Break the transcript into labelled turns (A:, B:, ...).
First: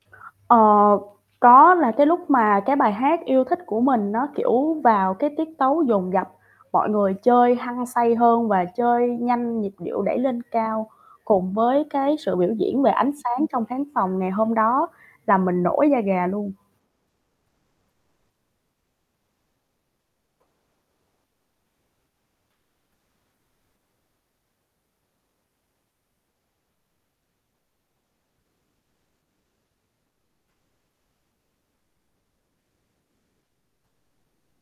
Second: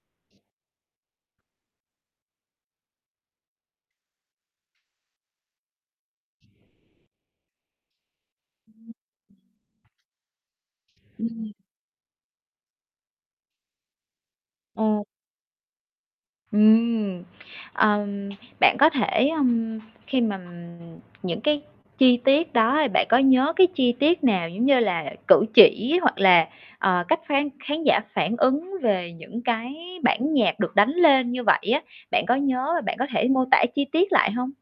A: Ờ, có. Là cái lúc mà cái bài hát yêu thích của mình nó, kiểu, vào cái tiết tấu dồn dập, mọi người chơi hăng say hơn và
B: Ừm.
A: chơi nhanh, nhịp điệu đẩy lên cao,
B: Ừm.
A: cùng với cái sự biểu diễn về ánh sáng trong khán phòng ngày hôm đó,
B: Ờ.
A: làm mình nổi da gà luôn.
B: Ừm, ờm, bạn có thể, ưm, khi mà, ừm, những cái chi tiết đó thì bạn có nhớ cái chi tiết nào, giống như là, cử chỉ hoặc là, ờ, cách phán khán giả phản ứng về những cái bản nhạc được đánh lên như vậy á, bạn có nhớ rồi bạn có thể mô tả chi tiết lại hông?